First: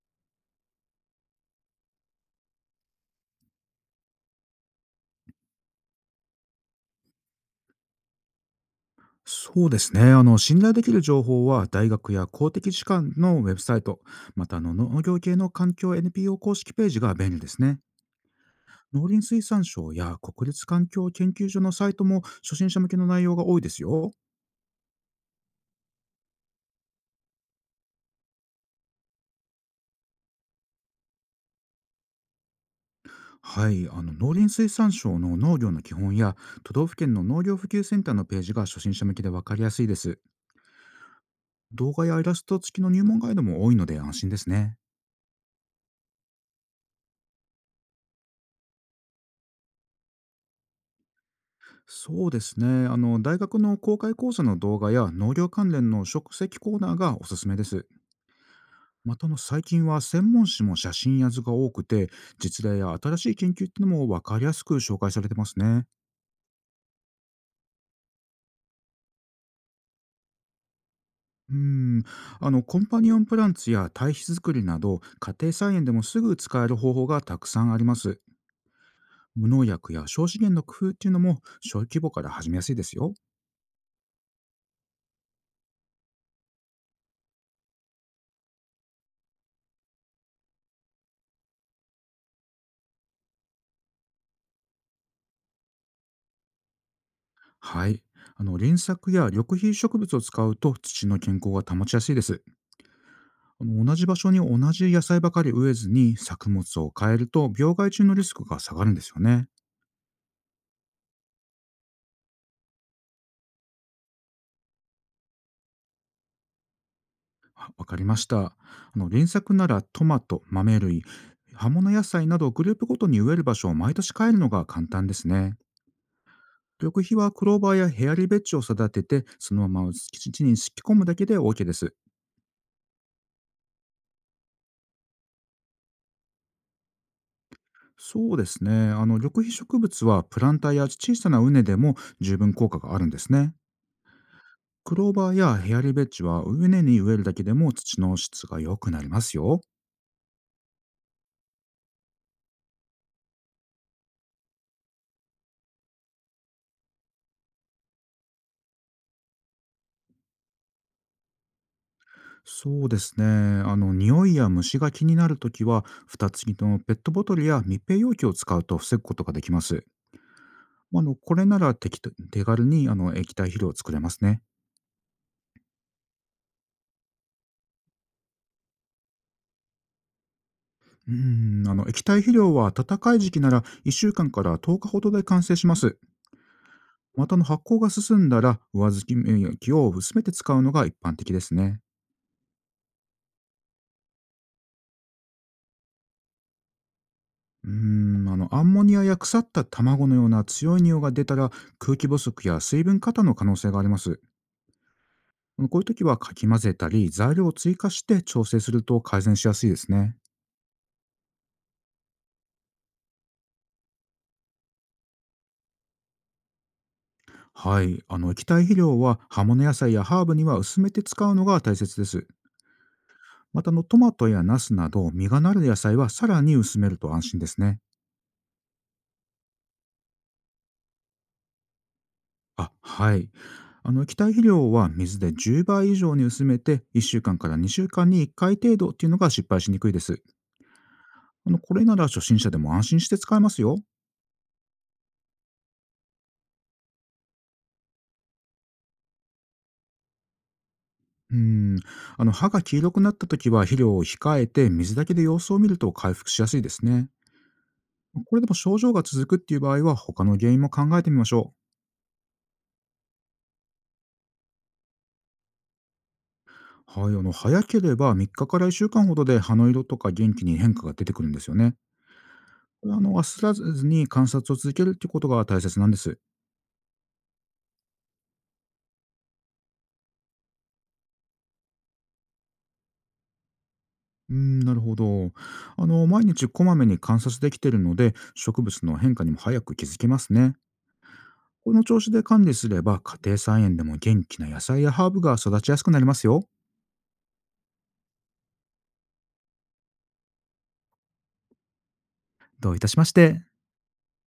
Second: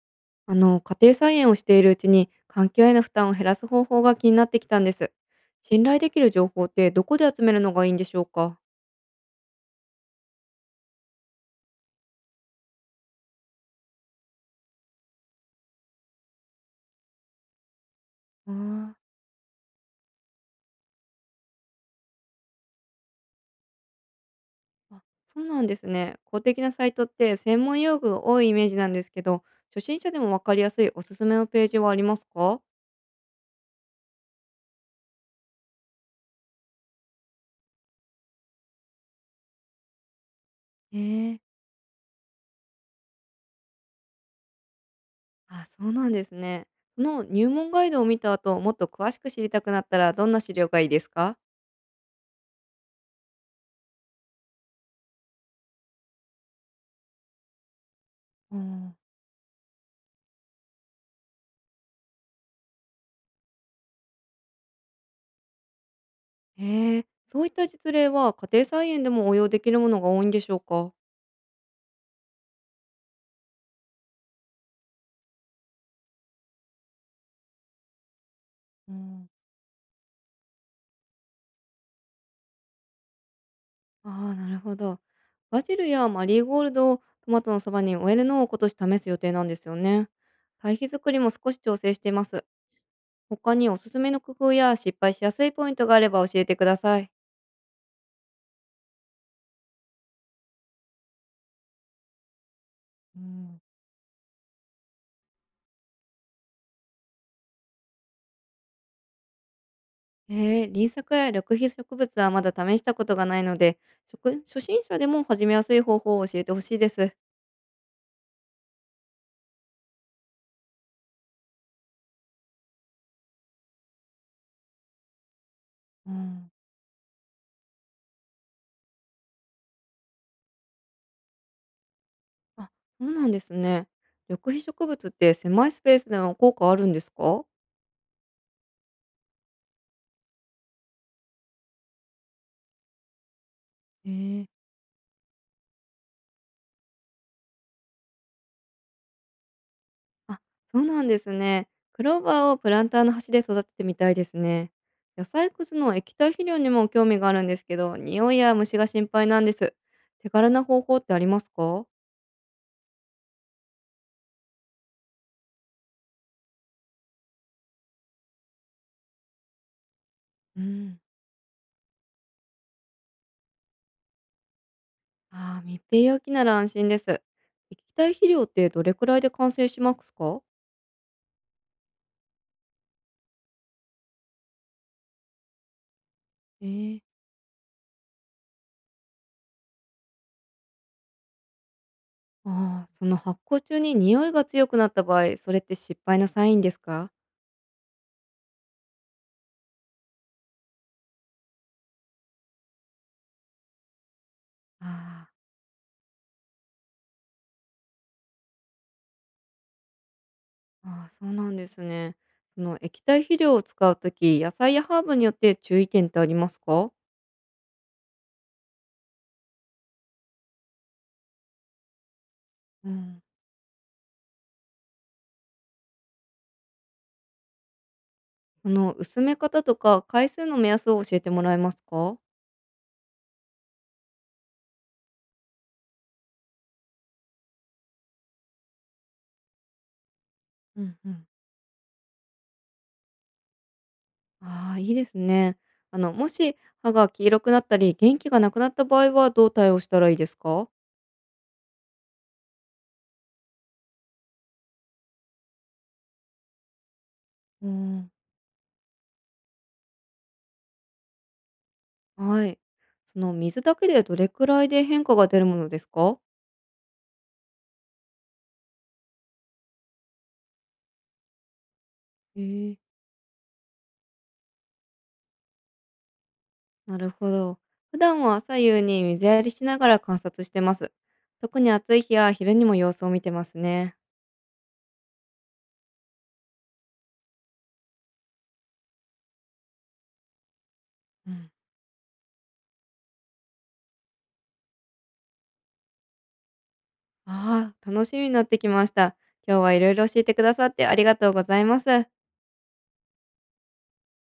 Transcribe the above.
家庭菜園をしているうちに環境への負担を減らす方法が気になってきたんです。信頼できる情報ってどこで集めるのがいいんでしょうか？そうですね。信頼できる情報は、大学や公的機関のウェブサイト、また農業系の環境 NPO 公式ページが便利ですね。あー。農林水産省や国立環境研究所のサイトも初心者向けの内容が多いですよ。あ、そうなんですね。公的なサイトって専門用具が多いイメージなんですけど、初心者でもわかりやすいおすすめのページはありますか？はい、農林水産省の農業の基本や都道府県の農業普及センターのページが初心者向けで分かりやすいです。えー。動画やイラスト付きの入門ガイドも多いので安心ですね。あ、そうなんですね。その入門ガイドを見た後、もっと詳しく知りたくなったらどんな資料がいいですか？そうですね。大学の公開講座の動画や農業関連の食石コーナーがおすすめです。うん。また最近は専門誌も写真や図が多くて、実例や新しい研究ってのも分かりやすく紹介されてますね。えー。そういった実例は家庭菜園でも応用できるものが多いんでしょうか？うん。コンパニオンプランツや堆肥作りなど、家庭菜園でもすぐ使える方法がたくさんあります。うん。無農薬や小資源の工夫っていうのも小規模から始めやすいですよ。ああ、なるほど。バジルやマリーゴールドをトマトのそばに植えるのを今年試す予定なんですよね。堆肥作りも少し調整しています。他におすすめの工夫や失敗しやすいポイントがあれば教えてください。はい。輪作や緑肥植物を使うと土の健康が保ちやすいです。うん、同じ場所に同じ野菜ばかり植えずに作物を変えると病害虫のリスクが下がるんですよね。えー、輪作や緑肥植物はまだ試したことがないので、食初心者でも始めやすい方法を教えてほしいです。あ、わかりました。輪作ならトマト、豆類、葉物野菜などグループごとに植える場所を毎年変えるのが簡単ですね。うん。緑肥はクローバーやヘアリベッジを育ててそのまま敷地に敷き込むだけで OK です。あ、そうなんですね。緑肥植物って狭いスペースでも効果あるんですか？そうですね。緑肥植物はプランターや小さな畝でも十分効果があるんですね。へえ。クローバーやヘアリベッジは上根に植えるだけでも土の質が良くなりますよ。あ、そうなんですね。クローバーをプランターの端で育ててみたいですね。野菜くずの液体肥料にも興味があるんですけど、匂いや虫が心配なんです。手軽な方法ってありますか？そうですね。匂いや虫が気になるときは、蓋付きのペットボトルや密閉容器を使うと防ぐことができます。うん。まあの、これなら適当手軽に液体肥料を作れますね。ああ、密閉容器なら安心です。液体肥料ってどれくらいで完成しますか？うん、液体肥料は暖かい時期なら1週間かんから10日ほどで完成します。えー。また発酵が進んだら上付き免疫を薄めて使うのが一般的ですね。ああ、その発酵中に匂いが強くなった場合、それって失敗のサインですか？アンモニアや腐った卵のような強い匂いが出たら空気不足や水分過多の可能性があります。ああー。こういう時はかき混ぜたり材料を追加して調整すると改善しやすいですね。ああ、そうなんですね。その液体肥料を使うとき、野菜やハーブによって注意点ってありますか？はい、液体肥料は葉物野菜やハーブには薄めて使うのが大切です。うん。またトマトやナスなど実がなる野菜はさらに薄めると安心ですね。その薄め方とか回数の目安を教えてもらえますか？はい。液体肥料は水で10倍以上に薄めて1週間かんから2週間に1回程度っていうのが失敗しにくいです。うんうん。これなら初心者でも安心して使えますよ。ああ、いいですね。あの、もし歯が黄色くなったり、元気がなくなった場合はどう対応したらいいですか？うん。歯が黄色くなった時は肥料を控えて、水だけで様子を見ると回復しやすいですね。うん。これでも症状が続くっていう場合は、他の原因も考えてみましょはい。その水だけでどれくらいで変化が出るものですか？う。はい、早ければ3日かから1週間ほどで葉の色とか元気に変化が出てくるんですよね。えこえ。れは忘らずに観察を続けるっていうことが大切なんです。なるほど。普段は左右に水やりしながら観察してます。特に暑い日は昼にも様子を見てますね。うん、なるほど。毎日こまめに観察できているので、植物の変化にも早く気づきますね。うん、この調子で管理すれば、家庭菜園でも元気な野菜やハーブが育ちやすくなりますよ。ああ、楽しみになってきました。今日はいろいろ教えてくださってありがとうございます。どういたしまして。